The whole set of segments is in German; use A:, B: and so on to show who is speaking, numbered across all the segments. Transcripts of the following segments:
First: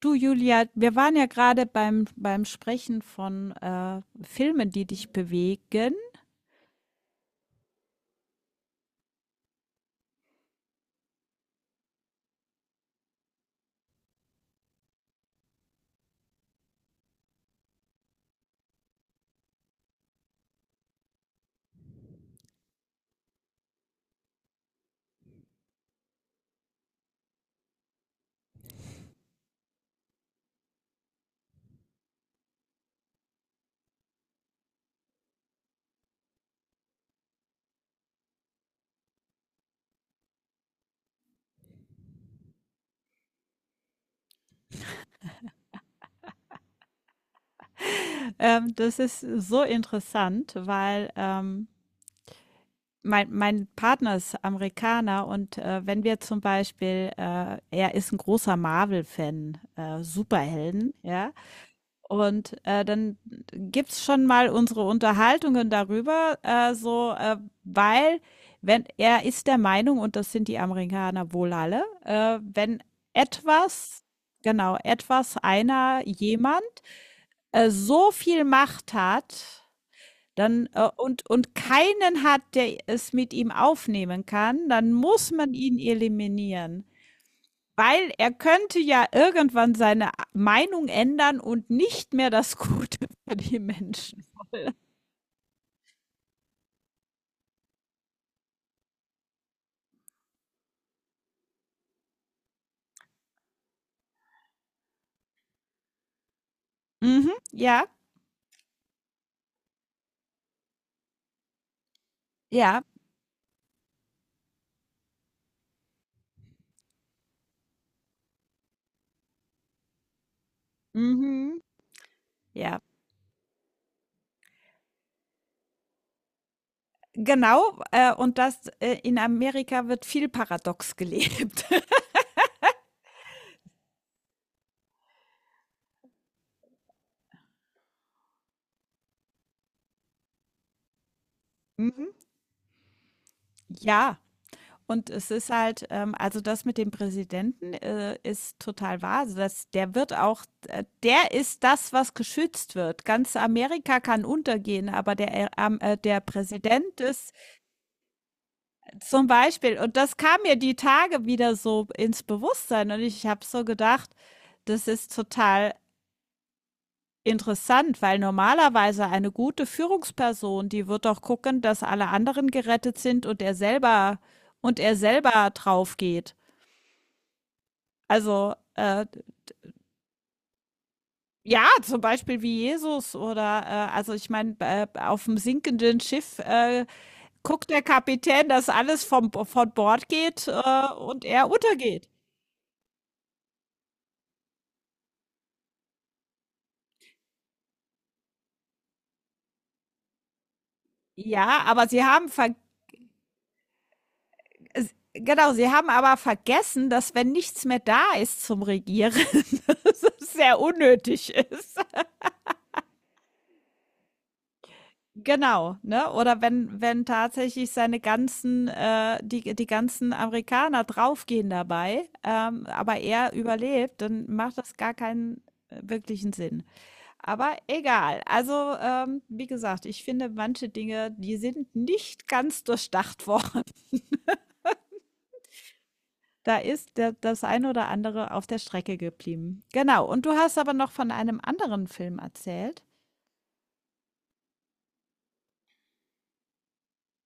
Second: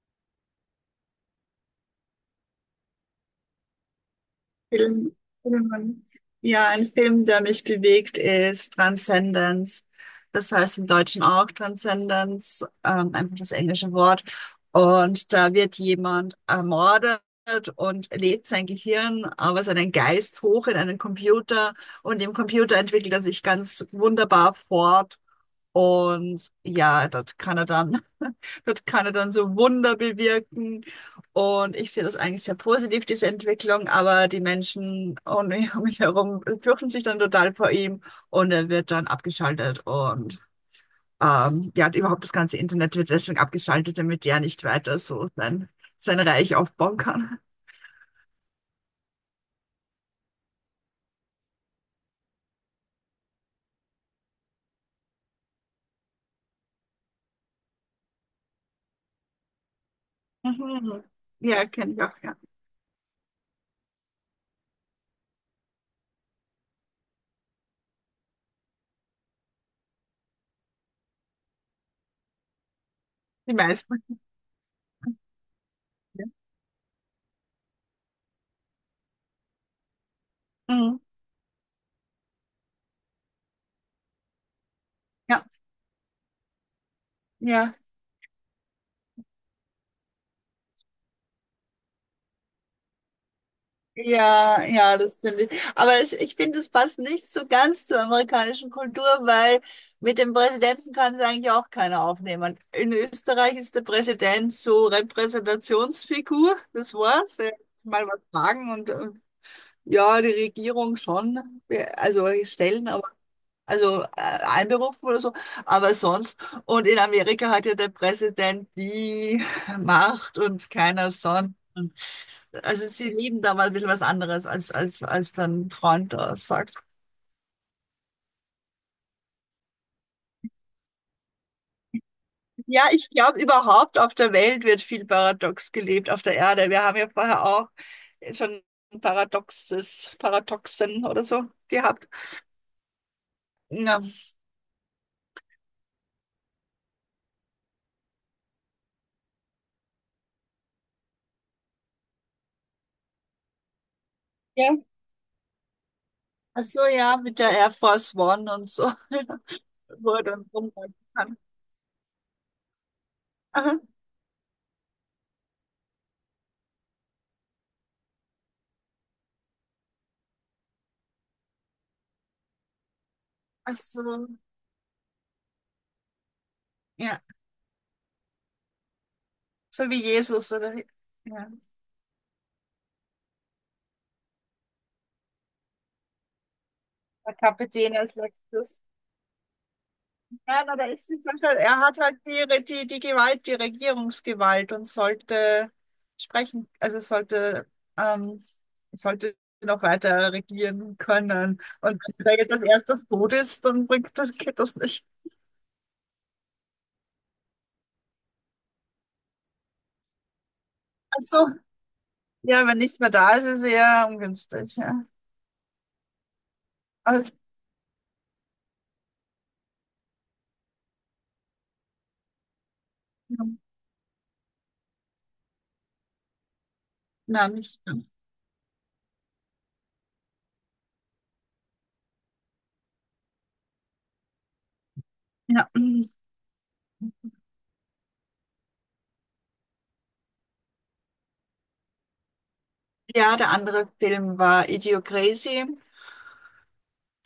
A: Du, Julia, wir waren ja gerade beim Sprechen von Filmen, die dich
B: Film,
A: bewegen.
B: Filmen. Ja, ein Film, der mich bewegt, ist Transcendence. Das heißt im Deutschen auch Transcendence, einfach das englische Wort. Und da wird jemand ermordet und lädt sein Gehirn, aber seinen Geist hoch in einen Computer. Und im Computer entwickelt er sich ganz wunderbar fort und ja, das kann er dann, das kann er dann so Wunder bewirken. Und ich sehe das eigentlich sehr positiv, diese Entwicklung, aber die Menschen um mich um mich herum fürchten sich dann total vor ihm und er wird dann abgeschaltet. Und ja, überhaupt das ganze Internet wird deswegen abgeschaltet, damit er nicht weiter so sein, sein Reich aufbauen kann.
A: Das ist so interessant, weil mein Partner ist Amerikaner und wenn wir zum Beispiel, er ist ein großer Marvel-Fan, Superhelden, ja.
B: Ja, kenne ich auch, ja.
A: Und dann gibt's schon mal unsere Unterhaltungen darüber, so, weil wenn er ist der Meinung, und das sind die Amerikaner wohl alle, wenn etwas, genau, jemand so viel Macht hat, dann
B: Mhm.
A: und keinen hat, der es mit ihm aufnehmen kann, dann muss
B: Ja,
A: man ihn eliminieren.
B: ja.
A: Weil er könnte ja irgendwann seine Meinung ändern und nicht mehr das Gute für die Menschen.
B: Ja, ja, das finde ich. Aber ich finde, es passt nicht so ganz zur amerikanischen Kultur, weil mit dem Präsidenten kann es eigentlich auch keiner aufnehmen. In Österreich ist der Präsident so Repräsentationsfigur, das
A: Mhm,
B: war's. Er kann
A: ja,
B: mal was sagen und ja, die Regierung schon, also
A: ja,
B: stellen, aber also einberufen oder so, aber sonst. Und in Amerika hat ja der Präsident die Macht und keiner sonst,
A: mhm, ja.
B: also sie lieben da mal ein bisschen was anderes, als dein Freund da sagt.
A: Genau, und das in Amerika wird viel paradox gelebt.
B: Ja, ich glaube, überhaupt auf der Welt wird viel paradox gelebt, auf der Erde. Wir haben ja vorher auch schon Paradoxes, Paradoxen oder so gehabt.
A: Mhm,
B: Ja.
A: ja. Und es ist halt, also das mit dem Präsidenten ist total wahr. Also das, der wird auch, der ist das, was geschützt wird. Ganz Amerika kann
B: Ja,
A: untergehen, aber der, der
B: ach so,
A: Präsident
B: ja,
A: ist
B: mit der Air Force One und so,
A: zum Beispiel. Und
B: wo
A: das
B: er
A: kam
B: dann
A: mir die
B: rumreiten
A: Tage
B: kann.
A: wieder so ins Bewusstsein. Und ich habe so
B: Aha.
A: gedacht, das ist total interessant, weil normalerweise eine gute Führungsperson, die wird doch gucken, dass alle anderen gerettet sind
B: Ach so,
A: und er selber drauf geht.
B: ja,
A: Also
B: so wie Jesus, oder? Ja,
A: ja, zum Beispiel wie Jesus oder also ich meine, auf dem sinkenden Schiff
B: der
A: guckt der
B: Kapitän als
A: Kapitän, dass
B: letztes.
A: alles von Bord geht
B: Ja, na, da ist die
A: und er
B: Sache, er hat
A: untergeht.
B: halt die, Re- die Gewalt, die Regierungsgewalt und sollte sprechen, also sollte, ähm, sollte noch weiter regieren können.
A: Ja, aber
B: Und
A: sie
B: wenn
A: haben
B: er jetzt
A: ver
B: als erstes tot ist, dann bringt das, geht das
A: Es,
B: nicht.
A: genau, sie haben aber vergessen, dass wenn nichts mehr da ist zum Regieren, dass es sehr
B: Ach
A: unnötig
B: so,
A: ist.
B: ja, wenn nichts mehr da ist, ist eher ungünstig, ja.
A: Genau, ne? Oder wenn
B: Also,
A: tatsächlich seine ganzen, die ganzen Amerikaner draufgehen dabei, aber er
B: ja,
A: überlebt, dann macht das gar keinen wirklichen Sinn.
B: na,
A: Aber
B: nicht so.
A: egal. Also, wie gesagt, ich finde manche Dinge, die sind nicht ganz durchdacht worden.
B: Ja.
A: Da ist der das ein oder andere auf der Strecke geblieben. Genau, und du hast aber noch von einem anderen Film erzählt?
B: Ja, der andere Film war Idiocracy.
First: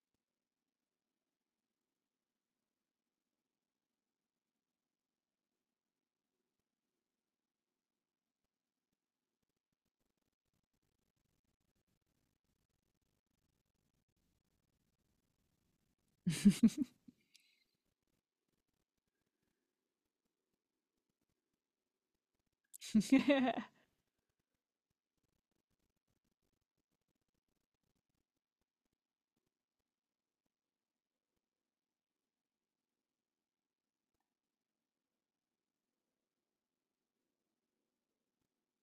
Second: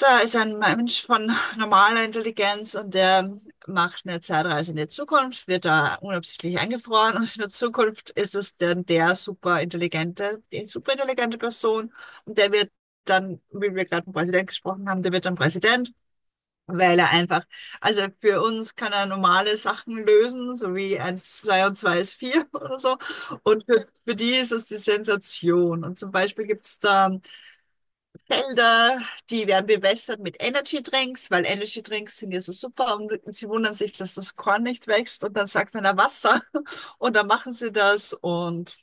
B: Da ist ein Mensch von normaler Intelligenz und der macht eine Zeitreise in die Zukunft, wird da unabsichtlich eingefroren und in der Zukunft ist es dann der superintelligente, die superintelligente Person und der wird dann, wie wir gerade vom Präsident gesprochen haben, der wird dann Präsident, weil er einfach, also für uns kann er normale Sachen lösen, so wie eins, zwei und zwei ist vier oder so und für die ist es die Sensation und zum Beispiel gibt es da Felder, die werden bewässert mit Energy Drinks, weil Energy Drinks sind ja so super und sie wundern sich, dass das Korn nicht wächst und dann sagt einer Wasser und dann machen sie das und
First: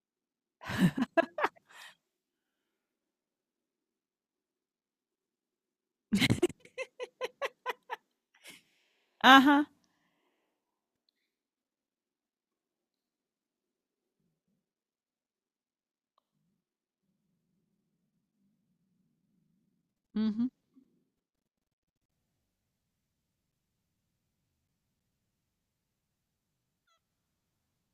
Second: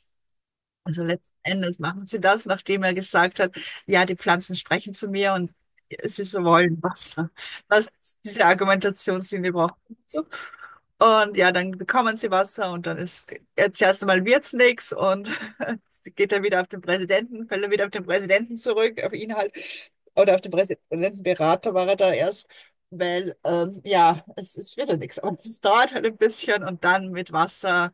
B: also letzten Endes machen sie das, nachdem er gesagt hat, ja, die Pflanzen sprechen zu mir und sie so wollen Wasser. Was diese Argumentationslinie
A: Aha.
B: braucht. So. Und ja, dann bekommen sie Wasser und dann ist jetzt erst einmal wird's nichts und geht er wieder auf den Präsidenten, fällt er wieder auf den Präsidenten zurück, auf ihn halt. Oder auf
A: Mhm,
B: den Präsidentenberater war er da erst, weil ja, es wird ja nichts. Aber es dauert halt ein bisschen und dann mit Wasser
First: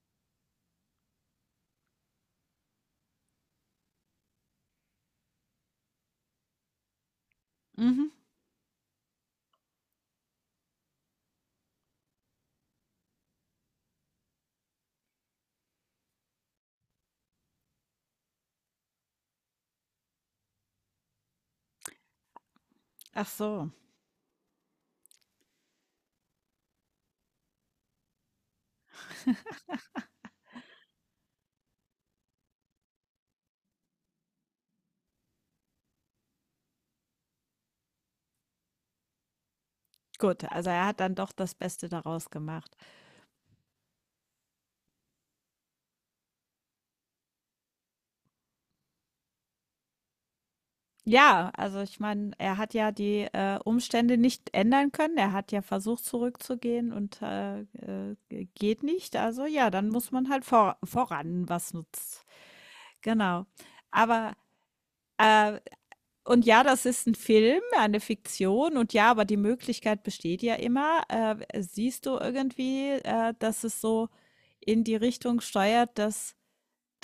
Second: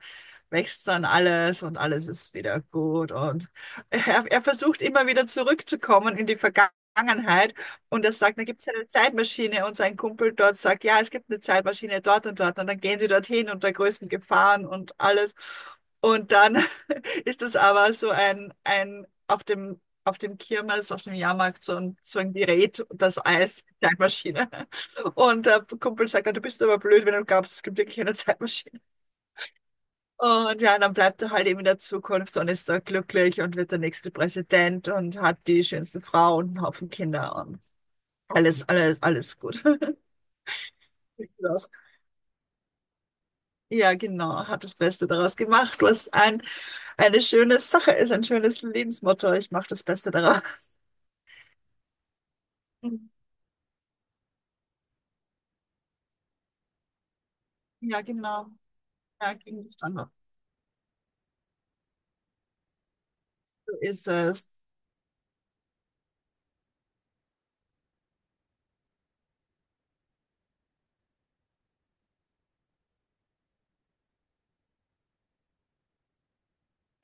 B: wächst dann alles und alles ist wieder gut. Und er versucht immer wieder zurückzukommen in die Vergangenheit. Und
A: mhm.
B: er sagt, da gibt es eine Zeitmaschine und sein Kumpel dort sagt, ja, es gibt eine Zeitmaschine dort und dort. Und dann gehen sie dorthin unter größten Gefahren und alles. Und dann ist es aber so ein auf dem Kirmes, auf dem Jahrmarkt so ein Gerät, das
A: Ach
B: heißt
A: so.
B: Zeitmaschine. Und der Kumpel sagt, dann, du bist aber blöd, wenn du glaubst, es gibt wirklich eine Zeitmaschine. Und ja, dann bleibt er halt eben in der Zukunft und ist da glücklich und wird der nächste Präsident und hat die schönste Frau und einen Haufen Kinder und alles, alles, alles gut.
A: Gut, also er hat dann doch das Beste daraus gemacht.
B: Ja, genau, hat das Beste daraus gemacht, was ein, eine schöne Sache ist, ein schönes Lebensmotto. Ich mache das Beste daraus.
A: Ja, also ich meine, er hat ja die, Umstände nicht ändern können. Er hat ja versucht, zurückzugehen
B: Ja, genau.
A: geht nicht.
B: Ja,
A: Also
B: ging
A: ja,
B: nicht
A: dann muss
B: anders.
A: man halt voran, was nutzt. Genau.
B: So ist
A: Aber,
B: es.
A: äh und ja, das ist ein Film, eine Fiktion und ja, aber die Möglichkeit besteht ja immer. Siehst du irgendwie, dass es so in die Richtung steuert, dass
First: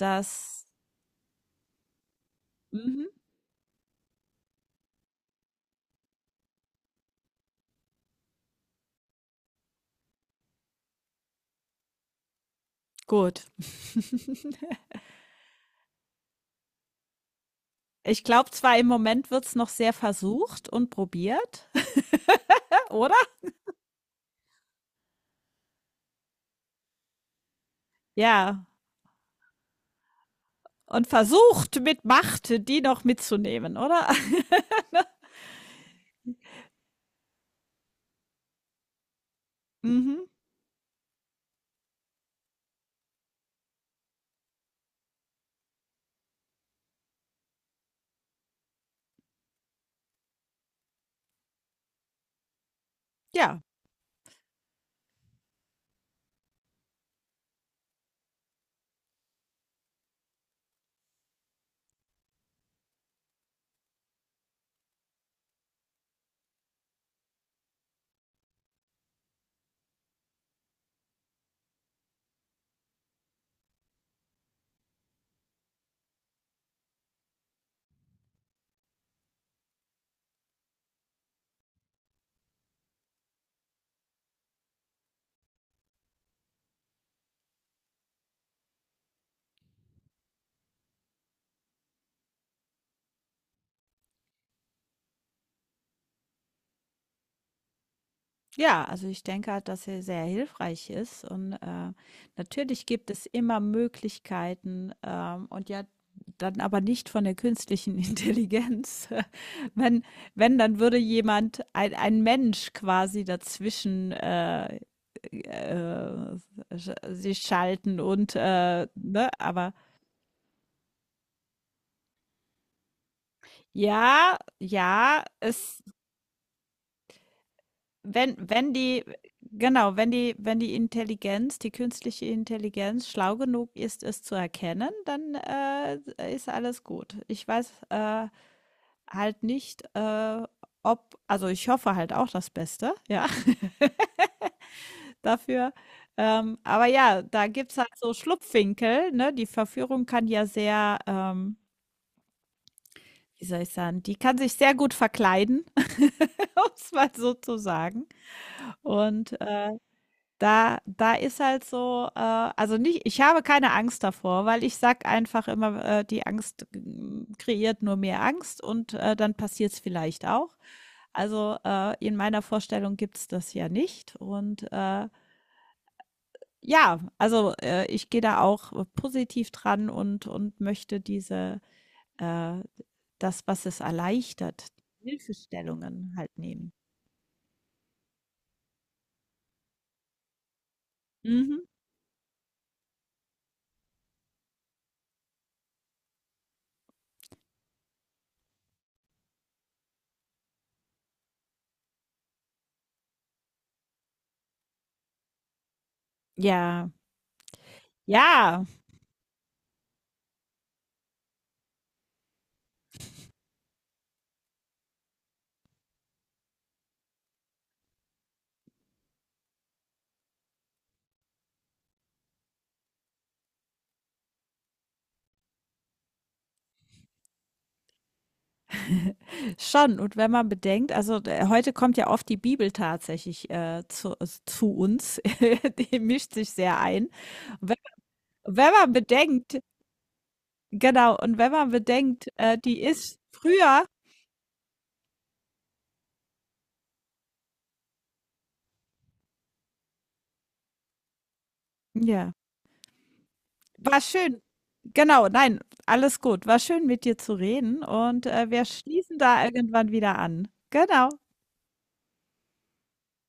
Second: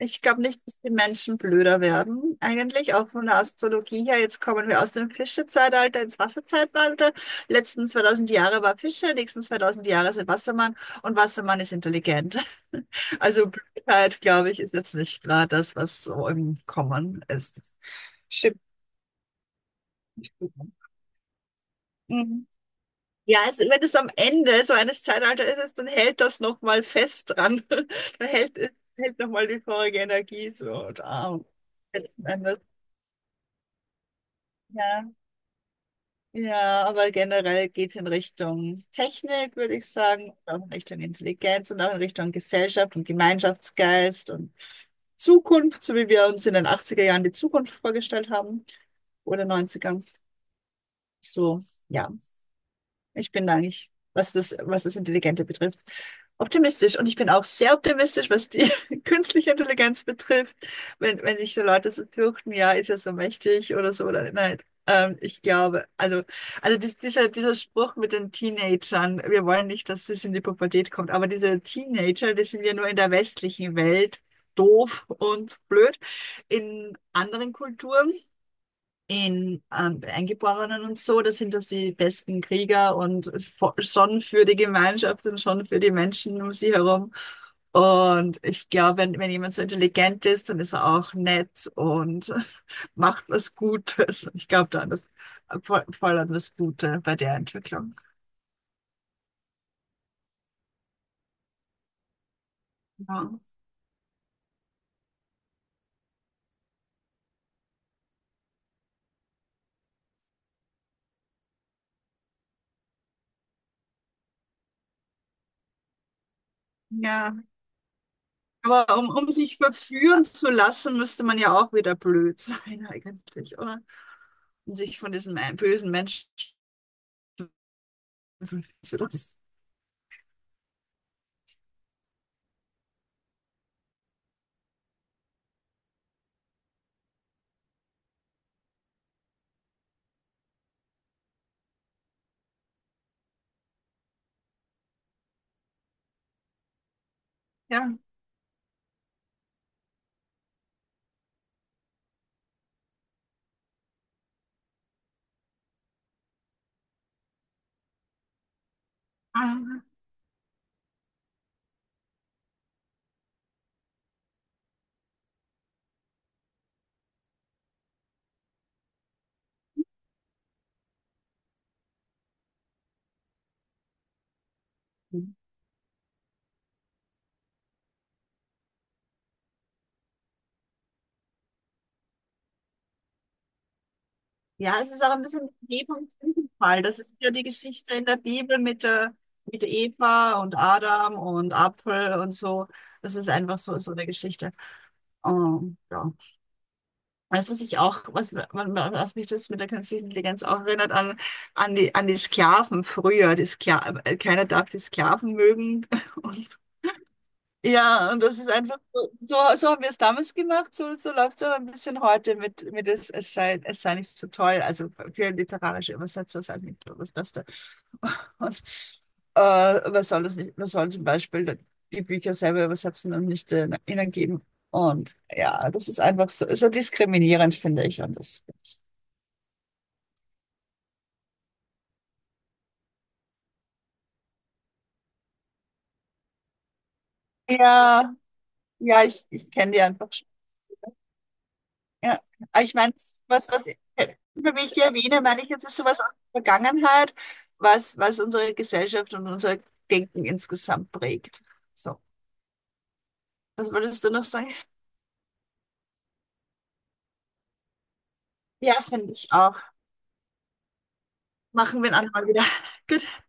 B: Ich glaube nicht, dass die Menschen blöder werden, eigentlich,
A: mhm,
B: auch von der Astrologie her. Jetzt kommen wir aus dem Fischezeitalter ins Wasserzeitalter. Letzten 2000 Jahre war Fische, nächsten 2000 Jahre sind Wassermann und Wassermann ist intelligent.
A: gut.
B: Also Blödheit, glaube ich, ist jetzt nicht gerade das, was so im Kommen ist.
A: Ich glaube
B: Stimmt.
A: zwar, im Moment wird's noch sehr
B: Nicht so.
A: versucht und probiert,
B: Mhm.
A: oder?
B: Ja, es, wenn es am Ende so eines Zeitalters ist, dann hält das nochmal fest dran. Dann hält,
A: Ja,
B: hält nochmal die vorige Energie so
A: und
B: da.
A: versucht mit
B: Letzten Endes.
A: Macht die noch mitzunehmen, oder?
B: Ja, ja, aber generell geht es in Richtung Technik, würde ich
A: Mhm,
B: sagen, und auch in Richtung Intelligenz und auch in Richtung Gesellschaft und Gemeinschaftsgeist und Zukunft, so wie wir uns in den achtziger Jahren die Zukunft vorgestellt haben oder 90. So, ja. Ich bin
A: ja.
B: eigentlich, was das Intelligente betrifft, optimistisch. Und ich bin auch sehr optimistisch, was die künstliche Intelligenz betrifft. Wenn, wenn sich so Leute so fürchten, ja, ist ja so mächtig oder so, oder nein. Ich glaube, also dies, dieser Spruch mit den Teenagern, wir wollen nicht, dass das in die Pubertät kommt, aber diese Teenager, die sind ja nur in der westlichen Welt doof und blöd. In anderen Kulturen in Eingeborenen und so, da sind das die besten Krieger und vo- schon für die Gemeinschaft und schon für die Menschen um sie herum. Und ich glaube, wenn, wenn jemand so intelligent ist, dann ist er auch nett und macht was Gutes. Ich glaube da an das, voll, voll an das Gute bei der Entwicklung.
A: Ja, also ich denke halt, dass er sehr hilfreich ist und, natürlich gibt es
B: Ja.
A: immer Möglichkeiten, und ja, dann aber nicht von der künstlichen Intelligenz. Wenn wenn, dann würde jemand ein Mensch quasi dazwischen, äh, sch
B: Ja,
A: sich schalten und,
B: aber um,
A: ne,
B: um sich
A: aber
B: verführen zu lassen, müsste man ja auch wieder blöd sein eigentlich, oder?
A: ja,
B: Um sich von
A: ja,
B: diesem ein-
A: es
B: bösen Menschen
A: Wenn
B: verführen
A: wenn
B: zu
A: die
B: lassen.
A: genau, wenn die Intelligenz, die künstliche Intelligenz schlau genug ist, es zu erkennen, dann, ist alles gut. Ich weiß, halt nicht, ob also, ich hoffe halt auch das Beste, ja, dafür. Aber ja, da gibt's halt
B: Ja.
A: so Schlupfwinkel, ne? Die Verführung kann ja sehr, wie soll ich sagen, die kann sich sehr gut verkleiden, um es mal so zu sagen. Und,
B: Ah.
A: Da da ist halt so, also nicht, ich habe keine Angst davor, weil ich sag einfach immer, die Angst, hm, kreiert nur mehr Angst und, dann passiert es vielleicht auch. Also, in meiner Vorstellung gibt's das ja nicht und, ja, also, ich gehe da auch positiv dran und möchte diese, äh das, was es erleichtert,
B: Ja, es ist auch ein bisschen Vergebung und
A: Hilfestellungen halt nehmen.
B: Sündenfall. Das ist ja die Geschichte in der Bibel mit, der, mit Eva und Adam und
A: Mhm.
B: Apfel und so. Das ist einfach so, so eine Geschichte. Ja. Weißt du, was ich auch, was, man- man- was mich das mit der künstlichen Intelligenz auch erinnert, an, an die Sklaven früher. Die Skla keiner darf die Sklaven mögen. Und
A: Ja.
B: ja, und das ist
A: Ja.
B: einfach, so, so so haben wir es damals gemacht, so, so läuft es aber ein bisschen heute mit es, es sei nicht so toll. Also für literarische Übersetzer sei es nicht so das Beste. Und man soll das nicht, man soll zum Beispiel die Bücher selber übersetzen und nicht ihnen geben. Und ja, das ist einfach so, ist so diskriminierend, finde ich. Und das,
A: Schon, und wenn man bedenkt, also d heute kommt ja oft die Bibel tatsächlich, zu s zu uns, die mischt sich sehr ein. Wenn
B: ja,
A: wenn man
B: ja, ich
A: bedenkt
B: kenne die einfach.
A: genau, und wenn man
B: Ja,
A: bedenkt,
B: aber ich
A: die
B: meine,
A: ist
B: was, was, ich
A: früher
B: immer wenn ich die erwähne, meine ich, jetzt ist sowas aus der Vergangenheit, was, was unsere Gesellschaft und unser Denken insgesamt prägt. So,
A: ja,
B: was
A: war
B: würdest du noch
A: schön.
B: sagen?
A: Genau, nein, alles gut. War schön, mit dir zu reden und, wir
B: Ja, finde
A: schließen
B: ich
A: da
B: auch.
A: irgendwann wieder an. Genau.
B: Machen wir ein andermal wieder. Gut, tschüss.